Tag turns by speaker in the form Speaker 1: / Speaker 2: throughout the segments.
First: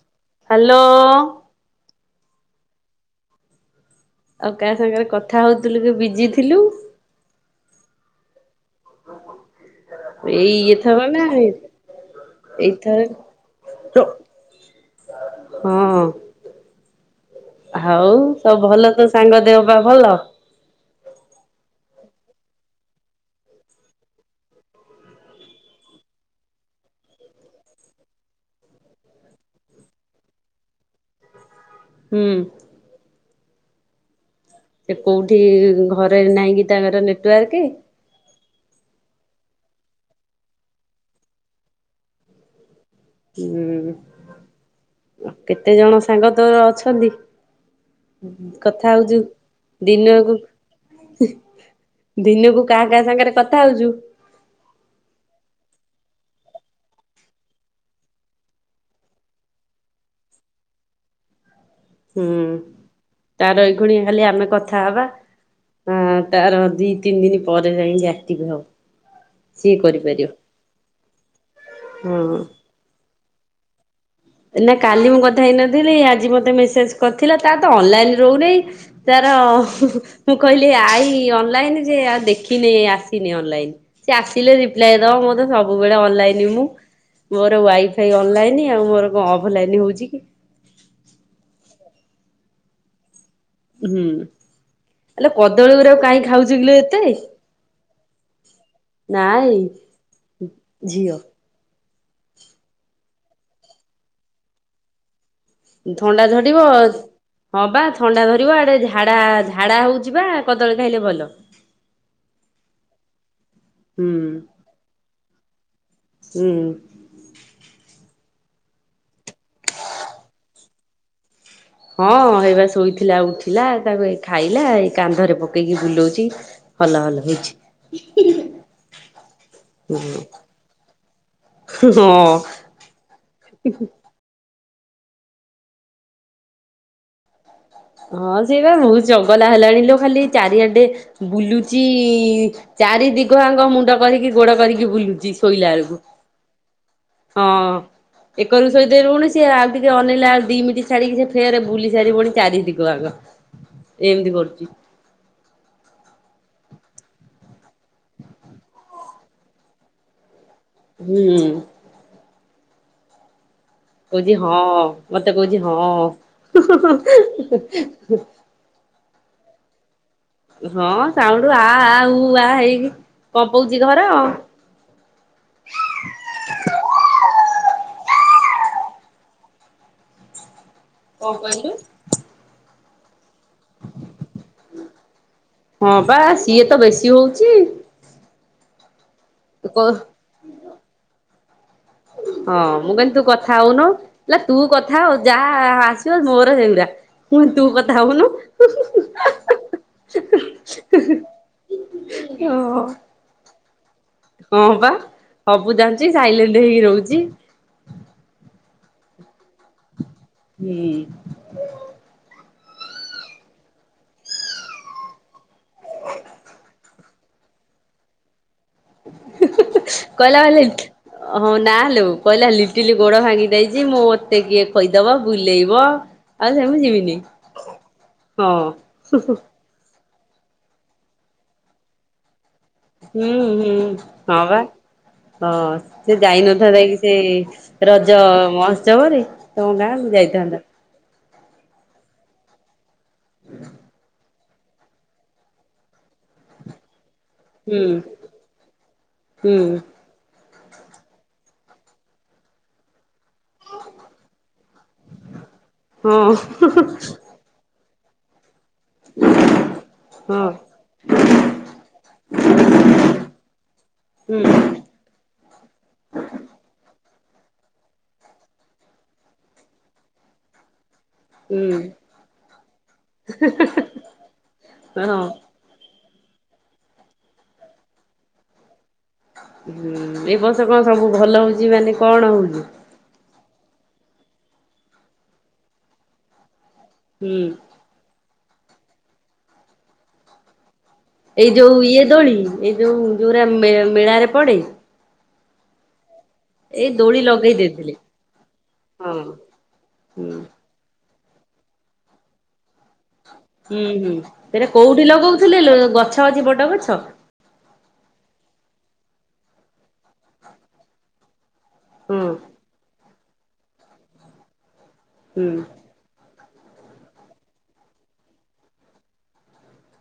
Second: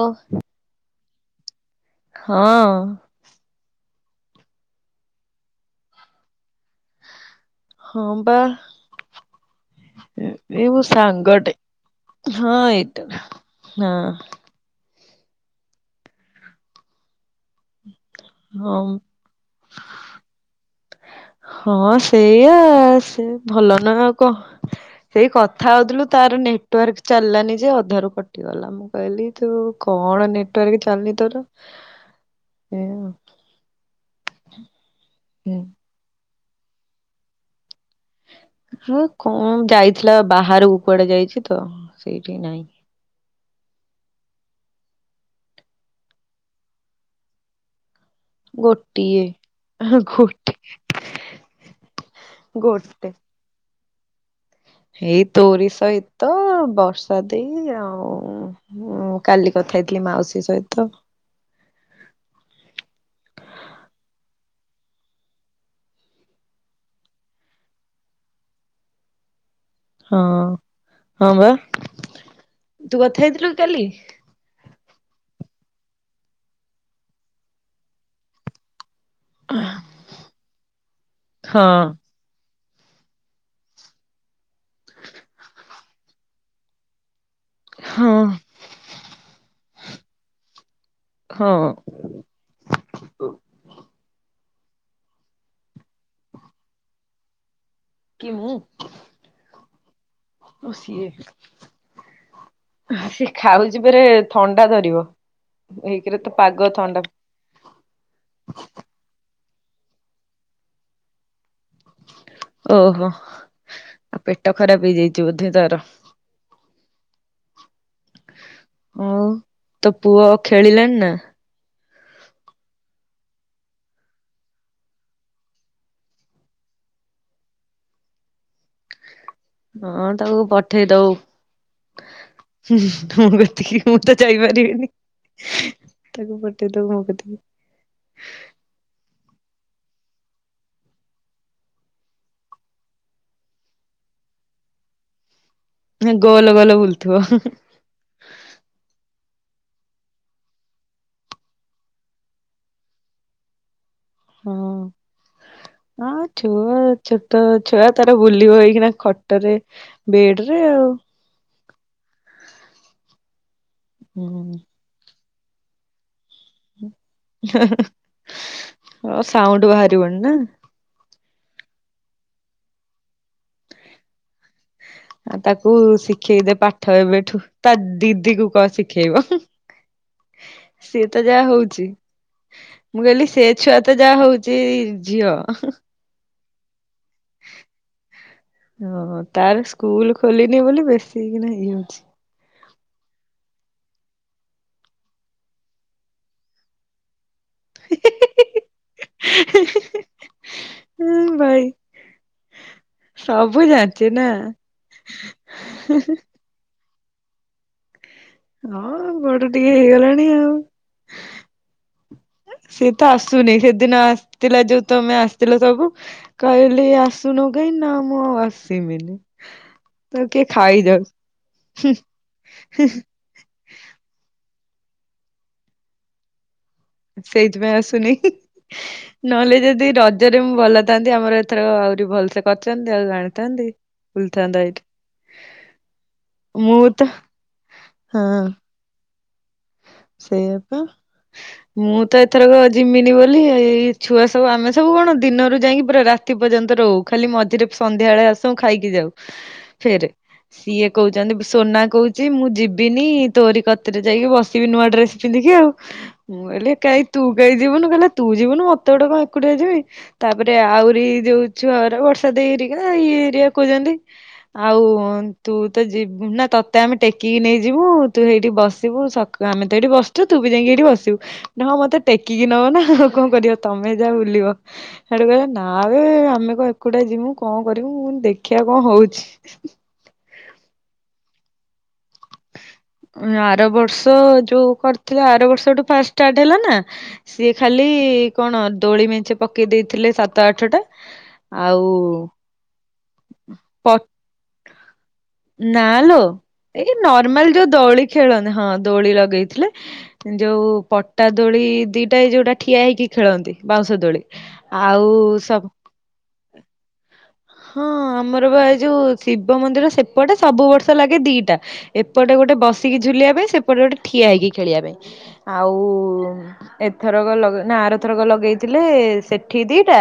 Speaker 1: ଓ।
Speaker 2: Hello.
Speaker 1: ହଁ।
Speaker 2: ଆଉ କାହା ସାଙ୍ଗରେ କଥା ହଉଥିଲୁ କି ବିଜି ଥିଲୁ।
Speaker 1: ହଁ ପା।
Speaker 2: [inaudible] ଏଇ
Speaker 1: ମୋ
Speaker 2: ଏଥବ ନା
Speaker 1: ସାଙ୍ଗଟେ ହଁ ଏଇଟା ହଁ
Speaker 2: ଏଇଥର ହଁ। ହଉ ସବୁ ଭଲ
Speaker 1: ହଁ
Speaker 2: ତ ସାଙ୍ଗ ଦେହ ପା ଭଲ।
Speaker 1: ହଁ ସେଇଆ ସେ ଭଲ ନୁହେଁ ଆଉ କଣ। ସେଇ କଥା ହଉଥିଲୁ ତାର ନେଟୱାର୍କ ଚାଲିଲାନି ଯେ ଅଧାରୁ କଟି ଗଲା। ମୁଁ କହିଲି, ତୁ କଣ ନେଟୱାର୍କ ଚାଲୁନି ତୋର।
Speaker 2: ହୁଁ।
Speaker 1: ଏହଁ।
Speaker 2: ସେ କୋଉଠି
Speaker 1: ଆଉ ହୁଁ
Speaker 2: ଘରେ ନାହିଁ କିି ତାଙ୍କର ନେଟୱାର୍କ।
Speaker 1: ହୁଁ କଣ ଯାଇଥିଲା ବାହାରକୁ କୁଆଡେ ଯାଇଛି ତ, ସେଇଠି ନାହିଁ।
Speaker 2: ହୁଁ କେତେ ଜଣ ସାଙ୍ଗ ତୋର ଅଛନ୍ତି। କଥା ହଉଛୁ
Speaker 1: ଗୋଟିଏ
Speaker 2: ଦିନକୁ
Speaker 1: ଗୋଟେ
Speaker 2: ଦିନକୁ କାହା କାହା
Speaker 1: ଗୋଟେ
Speaker 2: ସାଙ୍ଗରେ କଥା ହଉଛୁ।
Speaker 1: ଏଇ ତୋରି ସହିତ ବର୍ଷା ଦେଇ ଆଉ ହୁଁ, କାଲି କଥା ହେଇଥିଲି ମାଉସୀ ସହିତ
Speaker 2: ହୁଁ ତାର ଏ ଖୁଣି ଖାଲି ଆମେ କଥା ହବା। ହୁଁ ତାର ଦି ତିନି ଦିନ ପରେ ଯାଇକି ଆକ୍ଟିଭ ହବ। ସିଏ
Speaker 1: ହଁ,
Speaker 2: କରିପାରିବ
Speaker 1: ହଁ ବା
Speaker 2: ହଁ
Speaker 1: ତୁ କଥା ହେଇଥିଲୁ କି କାଲି।
Speaker 2: ନା କାଲି ମୁଁ କଥା ହେଇନଥିଲି ଆଜି ମତେ ମେସେଜ କରିଥିଲା ତାର ତ ଅନଲାଇନ ରହୁନାହିଁ ତାର ମୁଁ କହିଲି ଆଇ
Speaker 1: ହଁ
Speaker 2: ଅନଲାଇନ ଯେ ଆଉ ଦେଖି ଦେଖି ନାଇ ଆସିନି, ଅନଲାଇନ ସେ ଆସିଲେ ରିପ୍ଲାଏ ଦବ ମୁଁ ତ ସବୁବେଳେ ଅନଲାଇନ ମୁଁ ମୋର
Speaker 1: ହଁ
Speaker 2: ୱାଇଫାଇ ଅନଲାଇନ ଆଉ ମୋର କଣ ଅଫଲାଇନ ହଉଛି କି।
Speaker 1: ହଁ।
Speaker 2: ହୁଁ ଆଲୋ କଦଳୀ ଉରାଗୁ କାହିଁ ଖାଉଛି କିଲୋ ଏତେ।
Speaker 1: କି ମୁଁ
Speaker 2: ନାଇଁ ଝିଅ।
Speaker 1: ସେ ଖାଉଛି ପରେ ଥଣ୍ଡା ଧରିବ। ଏକରେ
Speaker 2: ଥଣ୍ଡା
Speaker 1: ତ
Speaker 2: ଧରିବ
Speaker 1: ପାଗ ଥଣ୍ଡା।
Speaker 2: ହଁ ପା ଥଣ୍ଡା ଧରିବ ଆଡେ ଝାଡା, ଝାଡା ହଉଛି ବା କଦଳୀ ଖାଇଲେ ଭଲ। [inaudible]
Speaker 1: ଓହୋ,
Speaker 2: ହୁଁ
Speaker 1: ଆ ପେଟ ଖରାପ ହେଇଯାଇଛି ବୋଧେ ତାର।
Speaker 2: ହୁଁ।
Speaker 1: ଆଉ ତୋ ପୁଅ ଖେଳିଲାଣିି ନା।
Speaker 2: ହଁ ହେଇବା ଶୋଇଥିଲା ଉଠିଲା ତାକୁ ଏ ଖାଇଲା ଏଇ କାନ୍ଧରେ ପକେଇକି ବୁଲୋଉଛି। ହଲ ହଲ ହେଇଛି
Speaker 1: ହଁ ତାକୁ ପଠେଇ ଦବୁ,
Speaker 2: ହଁ
Speaker 1: ମୋ କତିକି ମୁଁ ମୁଁ ତ ଯାଇପାରିବିନି ତାକୁ ପଠେଇ ଦବୁ ମୋ କତି କୁ।
Speaker 2: ହଁ ସିଏ ବା ବହୁତ ଜଗଲା ହେଲାଣି ଲୋ ଖାଲି ଚାରିଆଡେ ବୁଲୁଚି ଚାରି ଦିଗ ଆଙ୍ଗ ମୁଣ୍ଡ କରିକି ଗୋଡ କରିକି ବୁଲୁଛି ଶୋଇଲା ବେଳକୁ।
Speaker 1: ଗୋଲ ଗୋଲ ବୁଲୁଥିବ
Speaker 2: ହଁ। ଏକର କୁ ଶୋଇଥିବ ପୁଣି ଆଉ ଟିକେ ଅନେଇଲା ବେଳେକୁ ସେ ଦି ମିିନିଟ ଛାଡିକି ସେ ଫେରେ ବୁଲି ସାରିବଣି ଚାରିିଦିଗ। ଏମିତି
Speaker 1: ହଁ।
Speaker 2: କରୁଛି।
Speaker 1: ହଁ ଛୁଆ ଛୋଟ ଛୁଆ ତାର ବୁଲିବ ଏଇଖିଣା ଖଟରେ ବେଡ଼ ରେ ଆଉ
Speaker 2: ହୁଁ। କହୁଛି ହଁ,
Speaker 1: ହୁଁ
Speaker 2: ମତେ କହୁଛି ହଁ।
Speaker 1: ହ ସାଉଣ୍ଡ ବାହାରିବଣି ନା।
Speaker 2: ହଁ ସାଉଣ୍ଡୁ ଆ ଆ ଉ ଆ ହେଇକି କମ୍ପଉଛି ଘର।
Speaker 1: ତାକୁ ଶିଖେଇ ଦେ ପାଠ ଏବେଠୁ ତା ଦିଦି କୁ କହ ଶିଖେଇବ ସିଏ ତ
Speaker 2: କଣ
Speaker 1: ଯାହା
Speaker 2: କହିଲୁ?
Speaker 1: ହଉଛି। ମୁଁ କହିଲି ସେ ଛୁଆ ତ ଯାହା ହଉଚି ଝିଅ।
Speaker 2: ହଁ ପା ସିଏ ତ ବେଶୀ ହଉଚି।
Speaker 1: ଓହୋ ତାର
Speaker 2: ହଁ
Speaker 1: ସ୍କୁଲ ଖୋଲିନି ବୋଲି ବେଶୀ କିନା ଇଏ ହଉଛି।
Speaker 2: ହଁ ମୁଁ କହିନି ତୁ କଥା ହଉନୁ। କହିଲା ତୁ କଥା ହୋ ଯାହା ଆସିବ ମୋର ହେଗୁରା। ମୁଁ କହିଲି ତୁ କଥା ହଉନୁ ହୁଁ ହୁଁ ହା ହା। [unintelligible] ହଁ।
Speaker 1: ସବୁ ଜାଣିଚୁ ନା ହୁଁ -ହୁଁ।
Speaker 2: ସାଇଲେଣ୍ଟେ ହେଇକି ରହୁଚି।
Speaker 1: ହଁ ବଡ ଟିକେ ହେଇଗଲାଣି ଆଉ।
Speaker 2: ହୁଁ।
Speaker 1: ସିଏ ତ ଆସୁନି ସେଦିନ ଆସିଥିଲା ଯଉ ତମେ ଆସିଥିଲ ସବୁ କହିଲି ଆସ୍ ତୁ ନଗେଇନା ମୁଁ ଆଉ ଆସିବିନି।
Speaker 2: କହିଲା କହି- ହଁ- ନା
Speaker 1: ହୁଁ
Speaker 2: ଲୋ କହିଲା
Speaker 1: ହୁଁ
Speaker 2: ଲିଟିଲି ଗୋଡ ଭାଙ୍ଗି ଯାଇଚି। ଚି ମତେ କିଏ ଖଇଦବ ବୁଲେଇବ ଆଉ ସେମିତି ଯିବିନି।
Speaker 1: ସେଇଥିପାଇଁ ଆସୁନି
Speaker 2: ହଁ
Speaker 1: ନହେଲେ ଯଦି ର ରଜରେ ମୁଁ ଭଲ ଥାନ୍ତି ଆମର ଏଥର ଆହୁରି ଭଲ୍ ସେ କରିଚନ୍ତି ଆଉ।
Speaker 2: ହୁଁ-
Speaker 1: ଜାଣିଥାନ୍ତି।
Speaker 2: ହୁଁ- ହଁ ବା।
Speaker 1: ବୁଲିଥାନ୍ତା ଏଇଠି
Speaker 2: ହଁ ସେ
Speaker 1: ମୁଁ
Speaker 2: ଯାଇନଥାନ୍ତା କି
Speaker 1: ତ
Speaker 2: ସେ ରଜ
Speaker 1: ହଁ
Speaker 2: ମହୋତ୍ସବରେ? ତମ ଗାଁକୁ। ଯାଇଥାନ୍ତା।
Speaker 1: ସେଇଆ ପା ମୁଁ ତ ଏଥରକ ଜିମିନି ବୋଲି ଏଇ ଛୁଆ ସବୁ ଆମେ ସବୁ କଣ ଦିନରୁ ଯାଇକି ପୁରା ରାତି ପର୍ଯ୍ୟନ୍ତ ରହୁ ଖାଲି ମଝ୍ ଝିରେ
Speaker 2: ହୁଁ
Speaker 1: ସନ୍ଧ୍ୟାବେଳେ ଆସୁ ଖାଇକି ଯାଉ
Speaker 2: ହୁଁ
Speaker 1: ଫେରେ। ସିଏ କହୁଚନ୍ତି ସୋନା କହୁଚି ମୁଁ ଯିବିନି ତୋରି କତିରେ ଯାଇକି ବସ୍ ବି ନୂଆ ଡ୍ରେସ ପିନ୍ଧିକି ଆଉ
Speaker 2: ହଁ
Speaker 1: ମୁଁ କହିଲି କାଇଁ ତୁ କାଇଁ ଯିବୁନୁ କହିଲା ତୁ ଯିବୁନୁ ମ ଏତେ ବାଟ କଣ ଏକୁଟିଆ ଯିବି?
Speaker 2: ହଁ
Speaker 1: ତାପରେ ଆହୁରି ଯଉ ଛୁଆରା ବର୍ଷା ଦେଇ ହେରିକା ଇଏ ହେରିଆ କହୁଚନ୍ତି
Speaker 2: ହୁଁ
Speaker 1: ଆଉ ନ୍ ତୁ ତ ଯିବୁ- ନା ତତେ ଆମେ ଟେକିକି ନେଇଯିବୁ ତୁ ହେଇଠି ବସିବୁ ସତ୍ ଆମେ ତ ଏଇଠି ବସିଚୁ ତୁ ବି ଯାଇକି ଏଇଠି ବସିବୁ।
Speaker 2: ହୁଁ
Speaker 1: ହଁ- ମତେ ଟେକିକି ନବ ନା ଆଉ କଣ କରିବ ତମେ ଯା ବୁଲିବ
Speaker 2: ହଁ
Speaker 1: ହେଡୁ କହିବେ ନା ବେ ଆମେ କଣ ଏକୁଟିଆ ଯିବୁ କଣ କରିବୁ ମୁଁ କହିଲି ଦେଖିଆ କଣ ହଉଚି।
Speaker 2: ହୁଁ- ଏ ବର୍ଷ କଣ ସବୁ ଭଲ ହଉଚି ମାନେ କଣ ହଉଚି?
Speaker 1: ଉଁ- ଆର ବର୍ଷ ଯଉ କରିଥିଲା ଆର ବର୍ଷ ଠୁ ଫାଷ୍ଟ୍ ଷ୍ଟାର୍ଟ ହେଲା ନା
Speaker 2: ହୁଁ
Speaker 1: ସିଏ ଖାଲି ଖାଲି କଣ ଦୋଳି ମେଞ୍ଚେ ପକେଇ ଦେଇଥିଲେ ସାତ ଆଠ ଟା
Speaker 2: ଏଇ ଯଉ ଇଏ ଦୋଳି ଏଇ ଯଉ -ଯଉରା ମେ- ମେଳାରେ ପଡେ?
Speaker 1: ନା ଲୋ। ଏଇ
Speaker 2: ଦୋଳି
Speaker 1: ନର୍ମାଲ୍
Speaker 2: ଲଗେଇ
Speaker 1: ଯଉ
Speaker 2: ଦେଇଥିଲେ
Speaker 1: ଦୋଳି ଖେଳନ୍ତି ହଁ ଦୋଳି ଲଗେଇଥିଲେ
Speaker 2: ହୁଁ
Speaker 1: ଯଉ ପ ପଟା ଦୋଳି ଦିଇଟା ଏଇ ଯଉଟା ଠିଆ ହେଇକି ଖେଳନ୍ତି।
Speaker 2: ହୁଁ-
Speaker 1: ବାଉଁଶ
Speaker 2: ହୁଁ
Speaker 1: ଦୋଳି
Speaker 2: ଏରା କୋଉଠି
Speaker 1: ଆଉ
Speaker 2: ଲଗଉଥିଲେ
Speaker 1: ସବୁ
Speaker 2: ଲୋ ଗଛ ଅଛି ବଡ ଗଛ?
Speaker 1: ହଁ ଆମର ବା ଏ ଯଉ ଶିବ ମନ୍ଦିର ସେପଟେ ସବୁ ବର୍ଷ ଲାଗେ ଦିଟା।
Speaker 2: ହଁ
Speaker 1: ଏପଟେ ଗୋଟେ ବସିକି ଝୁଲିବା ପାଇଁ ସେପଟେ ଗୋଟେ ଠିଆ ହେଇକି ଖେଳିବା ପାଇଁ।
Speaker 2: ହୁଁ
Speaker 1: ଆଉ ଏଥରକ ଲଗ- ନା ଆର ଥରକ ଲଗେଇଥିଲେ ସେ ଠି ଦିଟା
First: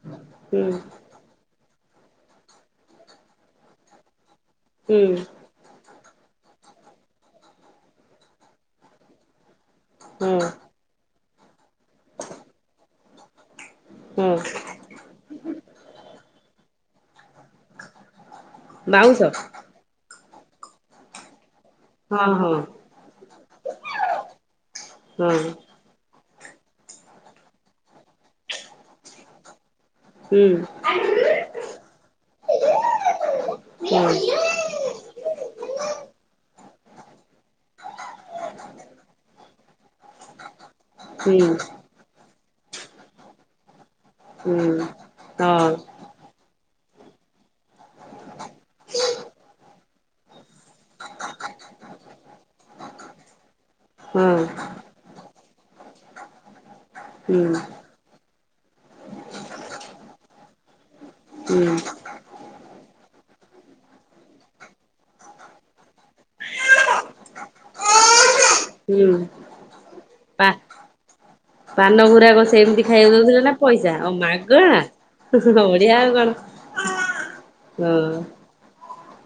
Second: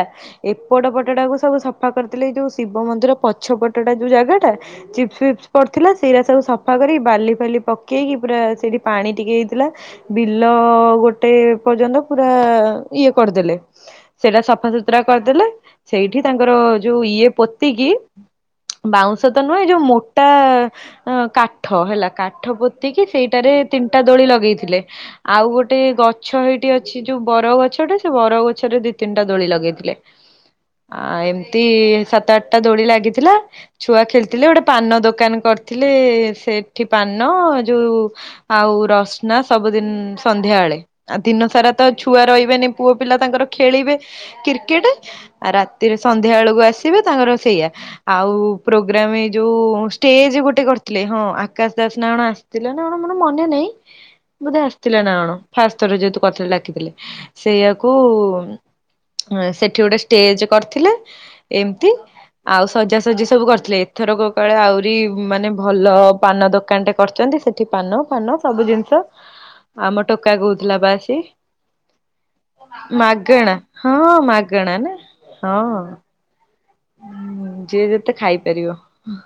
Speaker 2: ହୁଁ
Speaker 1: ଏପଟ ପଟଟାକୁ ସବୁ ସଫା କରିଥିଲେ ଏଇ ଯଉ ଶିବ ମନ୍ଦିର ପଛ ପଟଟା ଯଉ ଜାଗାଟା
Speaker 2: ହୁଁ
Speaker 1: ଚିପ୍ସ ଫିପ୍ସ ପଡିଥିଲା ସେଇରା ସବୁ ସଫା କରିକି ବାଲି ଫାଲି ପକେଇକି ପୁରା ସେଇଠି ପାଣି ଟିକେ ହେଇଥିଲା
Speaker 2: ହଁ
Speaker 1: ବିଲ ଗୋଟେ ପର୍ଯ୍ୟନ୍ତ ପୁରା ଇଏ କରିଦେଲେ
Speaker 2: ହଁ
Speaker 1: ସେଟା ସଫା ଶୁତ୍ ଶୁତ୍ରା କରିଦେଲେ ସେଇଠି ତାଙ୍କର ଯଉ ଇଏ ପୋତିକିି ବାଉଁଶ ତ ନୁହେଁ ଯଉ ମୋଟା କା ଠ ହେଲା
Speaker 2: ହଁ
Speaker 1: କାଠ
Speaker 2: ହଁ
Speaker 1: ପୋତିକି ସେଇଟାରେ ତିନିଟା ଦୋଳି ଲଗେଇଥିଲେ
Speaker 2: ହଁ
Speaker 1: ଆଉ ଗୋଟ୍ ଟେ ଗଛ ଏଇଟି ଅଛି ଯଉ ବର ଗଛଟା ସେ ବର ଗଛରେ ଦି ତିନିଟା ଦୋଳି ଲଗେଇଥିଲେ।
Speaker 2: ହୁଁ।
Speaker 1: ତି ସାତ ଆଠଟା ଦୋଳି ଲାଗିଥିଲା ଛୁଆ
Speaker 2: ହଁ
Speaker 1: ଖେଳିଥିଲେ ଗୋଟେ ପାନ ଦୋକାନ କରିଥିଲେ ସେଠି ପାନ ଯଉ ଆଉ ରସ୍ନା- ସବୁଦିନ୍ ସନ୍ଧ୍ୟାବେଳେ ଆଉ
Speaker 2: ହୁଁ
Speaker 1: ଦିନ ସାରା ତ ଛୁଆ ରହିବେନି ପୁଅ ପିଲା ତାଙ୍କର ଖେଳିବେ
Speaker 2: ହୁଁ
Speaker 1: କ୍ରିକେଟ ଆ
Speaker 2: ହଁ
Speaker 1: ରାତିରେ- ସଂଧ୍ୟାବେଳକୁ ଆସିବେ ତାଙ୍କର ସେଇଆ ଆଉ ପ୍ରୋଗ୍ରାମ ଯୋଉ - ଷ୍ଟେଜ ଗୋଟେ କରିଥିଲେ ହଁ ଆକାଶ ଦାସ ନା କଣ ଆସିଥିଲା ନା କଣ ମୋର ମନେ ନାହିଁ
Speaker 2: ହଁ
Speaker 1: ବୋଧେ - ଆସିଥିଲା ନା କଣ ଫାର୍ଷ୍ଟ ଥର ଯେହେତୁ କଥା ରେ ଡାକିଥିଲେ
Speaker 2: ହୁଁ
Speaker 1: ସେ - କୁ ସେଠି ଗୋଟେ ଷ୍ଟେଜ କରିଥିଲେ
Speaker 2: ହୁଁ
Speaker 1: ଏମିତି- ଆଉ ସଜାସଜି ସବୁ କରିଥିଲେ ଏଥରକ କଳେ ଆହୁରି ମାନେ ଭଲ ପାନ ଦୋକାନଟେ କରିଛନ୍ତି ସେ- ଏଠି ପାନ ଫାନ ସବୁ ଜିନିଷ
Speaker 2: ହୁଁ
Speaker 1: ଆମ ଟୋକା କହୁଥିଲା ବା ଆସି।
Speaker 2: ପାନଗୁରାକ ସେ ଏମତି ଖାଇବାକୁ ଦଉଥିଲେ
Speaker 1: ମାଗଣା
Speaker 2: ନା ପଇସା
Speaker 1: ହଁ
Speaker 2: ଆଉ ମାଗଣା
Speaker 1: ନା ହଁ
Speaker 2: ବଢିଆ ଆଉ କଣ।
Speaker 1: ଯିଏ ଯେତେ
Speaker 2: ହଁ
Speaker 1: ଖାଇପାରିବ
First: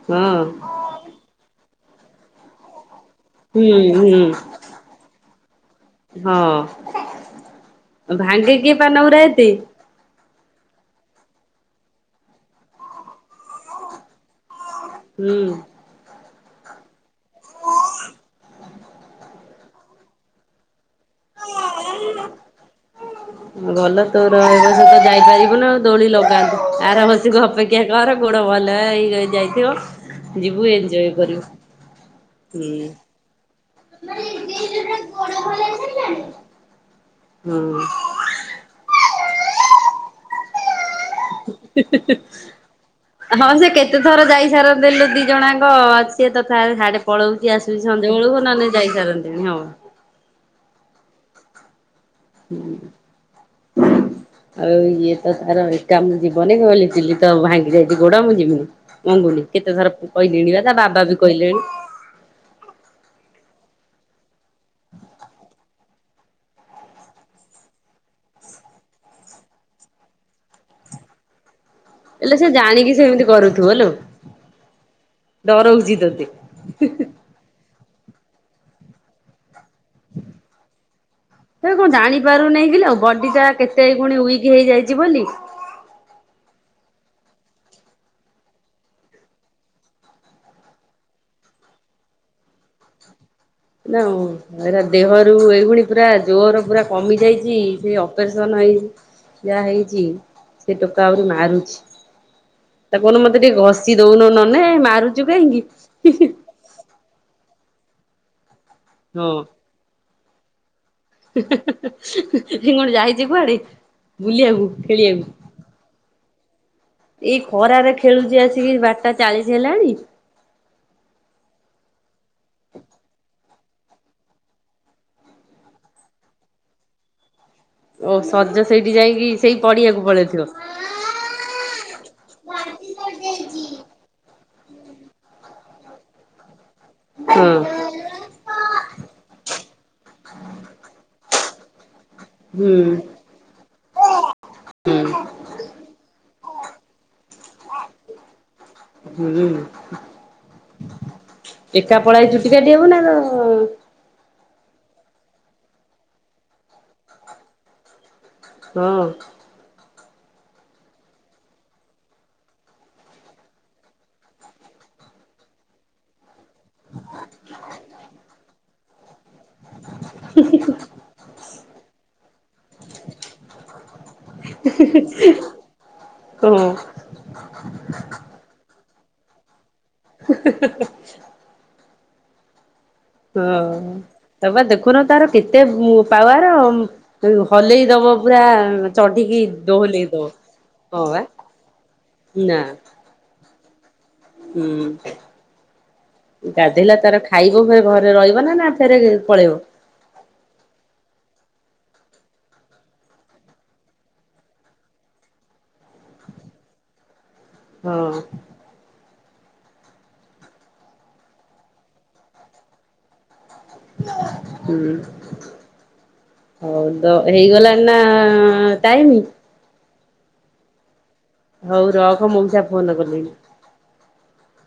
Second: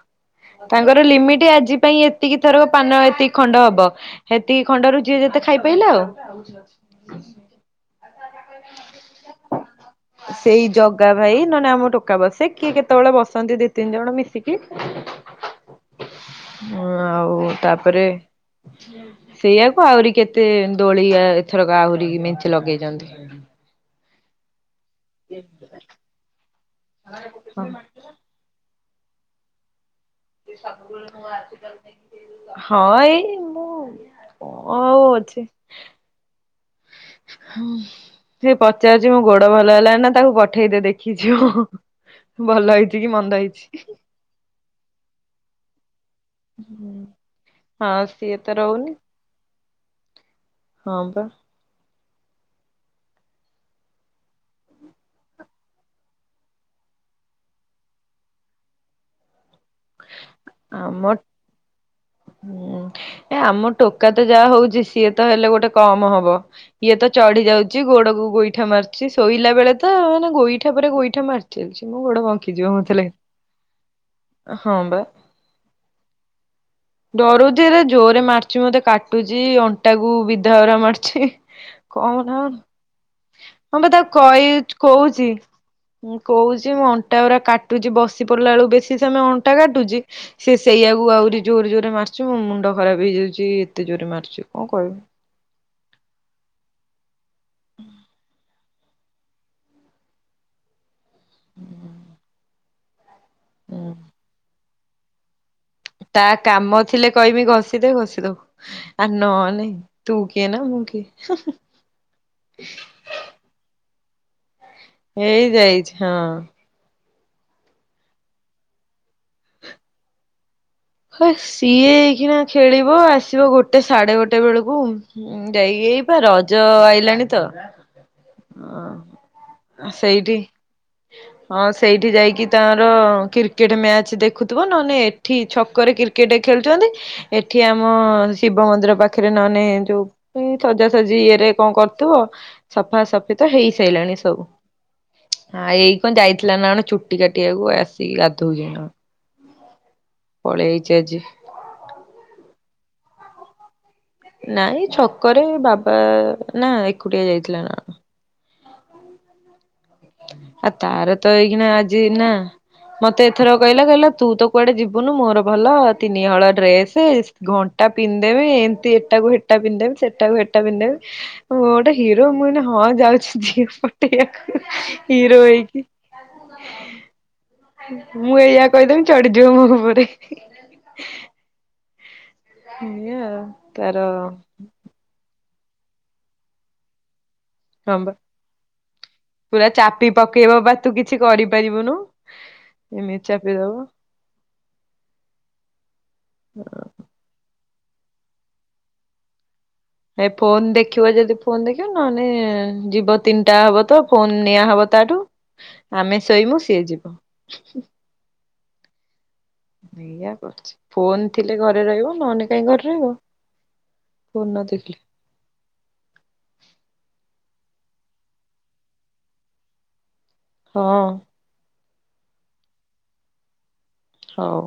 Speaker 2: ହଁ
Speaker 1: ତାଙ୍କର ଲିମିଟ ଆଜି ପାଇଁ ଏତିକି ଥରକ ପାନ ଏତିକି- ଖଣ୍ଡ
Speaker 2: ହୁଁ
Speaker 1: ହବ
Speaker 2: ହୁଁ
Speaker 1: ହେତିକି ଖଣ୍ଡରୁ ଯିଏ ଯେତେ ଖାଇ ପାଇଲା ଆଉ।
Speaker 2: ଭାଙ୍ଗିିକି ପାନ ପୁରା ଏତେ।
Speaker 1: ସେଇ ଜଗା ଭାଇ ନହଲେ ଆମ ଟୋକା ବସେ କିଏ କେତେବେଳେ ବସନ୍ତି ଦି ତିନି ଜଣ ମିଶିକି-
Speaker 2: ହୁଁ।
Speaker 1: ହଁ ଆଉ ତାପରେ- ସେଇଆକୁ ଆଉରି କେତେ ଦୋଳି ଏଥରକ ଆହୁରି ମେଞ୍ଚେ ଲଗେଇଚନ୍ତି।
Speaker 2: ଭଲ ତୋର ଏ ବର୍ଷ ତ ଯାଇପାରିବୁନୁ। ଦୋଳି ଲଗାନ୍ତୁ ଆର ବର୍ଷକୁ
Speaker 1: ହଁ
Speaker 2: ଅପେକ୍ଷା କର ଗୋଡ଼ ଭଲ ହେଇ ହେଇ ଯାଇଥିବ। ଯିବୁ ଏଞ୍ଜୟ କରିବୁ ହୁଁ
Speaker 1: ହଁ ଏଇ ମୁଁ- କଣ ଆଉ
Speaker 2: [unintelligible] ହଁ
Speaker 1: ଯିଏ ପଚାରୁଛି ମୋ ଗୋଡ଼ ଭଲ ହେଲାନା ତାକୁ ପଠେଇ ଦେଲେ। [inaudible] ଭଲ ହେଇଛି କି ମନ୍ଦ ହେଇଛି।
Speaker 2: ଦି ଥର ଯାଇସାରନ୍ତେଣି ଲୋ ଦି ଜଣ ଆଙ୍କ ସିଏ ତ ତାର ହାଡେ ପଳାଉଛି ଆସୁଚି
Speaker 1: ହଁ
Speaker 2: ସଂଜ
Speaker 1: ସିଏ
Speaker 2: ବେଳକୁ
Speaker 1: ତ
Speaker 2: ନ ନେ
Speaker 1: ରହୁନି
Speaker 2: ଯାଇସାରନ୍ତିଣୀ।
Speaker 1: ହଁ ପା।
Speaker 2: ହୁଁ। ଆଉ ଇଏ ତ ତାର ଏକା ମୁଁ ଯିବନାଇଁ ନହେଲେ ଝିଲି ତ ଭାଙ୍ଗି ଯାଇଛି ଗୋଡ଼ ମୁଁ ଯିବି ନାହିଁ। ମଙ୍ଗୁନି କେତେ ଥର କଇଲିଣୀ ତା ବାବା
Speaker 1: ଆମ
Speaker 2: ବି କହିଲେଣି।
Speaker 1: ହୁଁ ଏ ଆମ ଟୋକା ତ ଯାହା ହଉଛି ସିଏ ତ ହେଲେ ଗୋଟେ କମ ହବ। ଇଏ ତ ଚଢି ଯାଉଛି ଗୋଡକୁ ଗୋଇଠା ମାରୁଛି ଶୋଇଲା ବେଳେ ତ ମାନେ ଗୋଇଠା ପରେ ଗୋଇଠା ମାରୁଛି। ଚାଲିଛି ମୁଁ ଗୋଡ଼ ବଙ୍କିଯିବ ମତେ ଲା -
Speaker 2: କରୁଥିବଲୋ।
Speaker 1: ହଁ ବା
Speaker 2: ତୋତେ।
Speaker 1: ଡରୁଛି ହେ ଜୋରରେ ମାରୁଚି ମତେ କାଟୁଚି। ଟାକୁ ବିଧାଗରା ମାରୁଛି
Speaker 2: ସେ କଣ
Speaker 1: କହୁନ
Speaker 2: ଜାଣିପାରୁନେଇ କିଲୋ
Speaker 1: ହଁ ବା ତାକୁ କହି -
Speaker 2: ଯିବୁନି।
Speaker 1: ମୁଁ କହୁଛି ମୁଁ ଅଣ୍ଟା ଉରା କାଟୁଚି ବସିପଡ଼ିଲା ବେଳକୁ ବେଶି ସମୟ - ଅଣ୍ଟା କାଟୁଚି ସେ ସେଇଆ କୁ ଆଉରି ଜୋରେ ଜୋରେ ମାରୁଚି ମୋ ମୁଣ୍ଡ ଖରାପ ହେଇଯାଉଚି।
Speaker 2: ନା ଏରା ଦେହ ଆ ଏଇଭୁଳି ପୁରା ଜୋର ପୁରା କମି ଯାଇଛି ସେ ଅପରେସନ ହେଇଛି। ଯାହା ହେଇଛି ସେ ଟୋକା ଆଉରି ମାରୁଚି। ତାକୁ କହୁନୁ ମୋତେ ଘଷି
Speaker 1: ହୁଁ
Speaker 2: ଦଉନୁ ନନେ ମାରୁଚୁ କାହିଁକି?
Speaker 1: ତା କାମ ଥିଲେ କହିବି ଘଷିଦେ ଘଷିଦବ ନ ନେ - ତୁ କିଏ ନା ମୁଁ କିଏ।
Speaker 2: ମୁଁ କଣ ଯାଇଚି କୁଆଡେ ବୁଲିଆକୁ।
Speaker 1: ଏଇ ଯାଇଚି ହଁ।
Speaker 2: ଏଇ ଖରାରେ ଖେଳୁଛି ଆସିକି ବାରଟା ଚାଳିଶ ହେଲାଣି।
Speaker 1: ହଁ ସିଏ ହେଇକିନା ଖେଳିବ ଆସିବ ଗୋଟେ ସାଢେ ଗୋଟେ ବେଳକୁ ଉଁ ଯାଇକିଇ ବା ରଜ ଆଇଲାଣି ତ
Speaker 2: ଓ ସଜ ସେଇଠି
Speaker 1: ଅ
Speaker 2: ଯାଇକି ସେଇ ପଡିଆକୁ
Speaker 1: ସେଇଠି
Speaker 2: ପଳେଇଥିବ।
Speaker 1: ହଁ ସେଇଠି ଯାଇକି ତାର କ୍ରିକେଟ ମ୍ୟାଚ ଦେଖୁଥିବ ନହେଲେ ଏଠି ଛ ଘରେ କ୍ରିକେଟ ଖେଳୁଛନ୍ତି
Speaker 2: ହଁ।
Speaker 1: ଏଠି ଆମ ହଁ ଶିବ ମନ୍ଦିର ପାଖରେ ନହେଲେ ଯୋଉ ଏଇ ସଜାସଜି ଇଏରେ କଣ କରୁଥିବ।
Speaker 2: ହୁଁ
Speaker 1: ସଫା ସଫି ତ ହେଇ ସାରିଲାଣି ସବୁ।
Speaker 2: ହୁଁ
Speaker 1: ହଁ ଏଇ କଣ ଯାଇଥିଲା ନା କଣ ଚୁଟି କାଟିବାକୁ ଆସିକି ଗାଧଉଛିି ନା କଣ।
Speaker 2: ହୁଁ।
Speaker 1: ପଳେଇଛି ଆଜି
Speaker 2: ଏକା ପଳାଇ ଆଇଛି ଚୁଟି କାଟିବାକୁ ନା ତ
Speaker 1: ନାଇଁ ଛକରେ ବାବା ନା ଏକୁଟିଆ ଯାଇଥିଲା ନା
Speaker 2: ହଁ।
Speaker 1: ହ ଆ ତାର ତ ଏଇକିନା ଆଜି ନା ମତେ ଏଥର କହିଲା କହିଲା ତୁ ତ କୁଆଡେ ଯିବୁନୁ ମୋର ଭଲ ତିନିହଳ ଡ୍ରେସ ଘଣ୍ଟା ପିନ୍ଧିଦେବି ଏମିତି ଏଟାକୁ ହେଟା ପିନ୍ଧି ସେଟାକୁ ହେଟା ପିନ୍ଧିଦେବି। ଗୋଟେ ହିରୋ ମୁଁ ନା ହଁ ଯାଉଛି ଝିଅ ପଟେଇବାକୁ ହିରୋ ହେଇକି
Speaker 2: ହଁ।
Speaker 1: ମୁଁ ଏଇଆ କହିଦେବି ଚଢିଯିବ ମୋ ଉପରେ
Speaker 2: [unintelligible]
Speaker 1: ଏଇଆ ଆଉ
Speaker 2: ହଁ
Speaker 1: ତାର
Speaker 2: ତ ବା ଦେଖୁନ ତାର କେତେ ପାୱାର ହଲେଇ
Speaker 1: ହଁ
Speaker 2: ଦବ
Speaker 1: ବା
Speaker 2: ପୁରା ଚଢିକି
Speaker 1: ପୁରା
Speaker 2: ଦୋହଲେଇ
Speaker 1: ଚାପି
Speaker 2: ଦବ
Speaker 1: ପକେଇବ ବା ତୁ କିଛି
Speaker 2: ହଁବା
Speaker 1: କରିପାରିବୁନୁ
Speaker 2: ନା।
Speaker 1: ଏମିତି ଚାପିଦବ।
Speaker 2: ହୁଁ ଗାଧେଇଲା ତାର ଖାଇବ ଫେରେ ଘରେ ରହିବ ନା ନା ଫେରେ ପଳେଇବ।
Speaker 1: ଏ ଫୋନ ଦେଖିବ ଯଦି ଫୋନ ଦେଖିବ ନହେଲେ ଯିବ ତିନିଟା ହବ ତ ଫୋନ ନିଆ ହବ ତାଠୁ ଆମେ ଶୋଇବୁ ସିଏ ଯିବ
Speaker 2: ହଁ।
Speaker 1: ଏଇଆ କରୁଛି ଫୋନ ଥିଲେ ଘରେ ରହିବ ନହେଲେ କାହିଁ ଘରେ ରହିବ। ଫୋନ ନ
Speaker 2: ହୁଁ।
Speaker 1: ଦେଖିଲେ
Speaker 2: ହଉ ତ ହେଇଗଲାଣି ନା ଟାଇମ।
Speaker 1: ହଁ।
Speaker 2: ହଉ ରହ ମଉସା ଫୋନ କଲେଣି।
Speaker 1: ହଉ।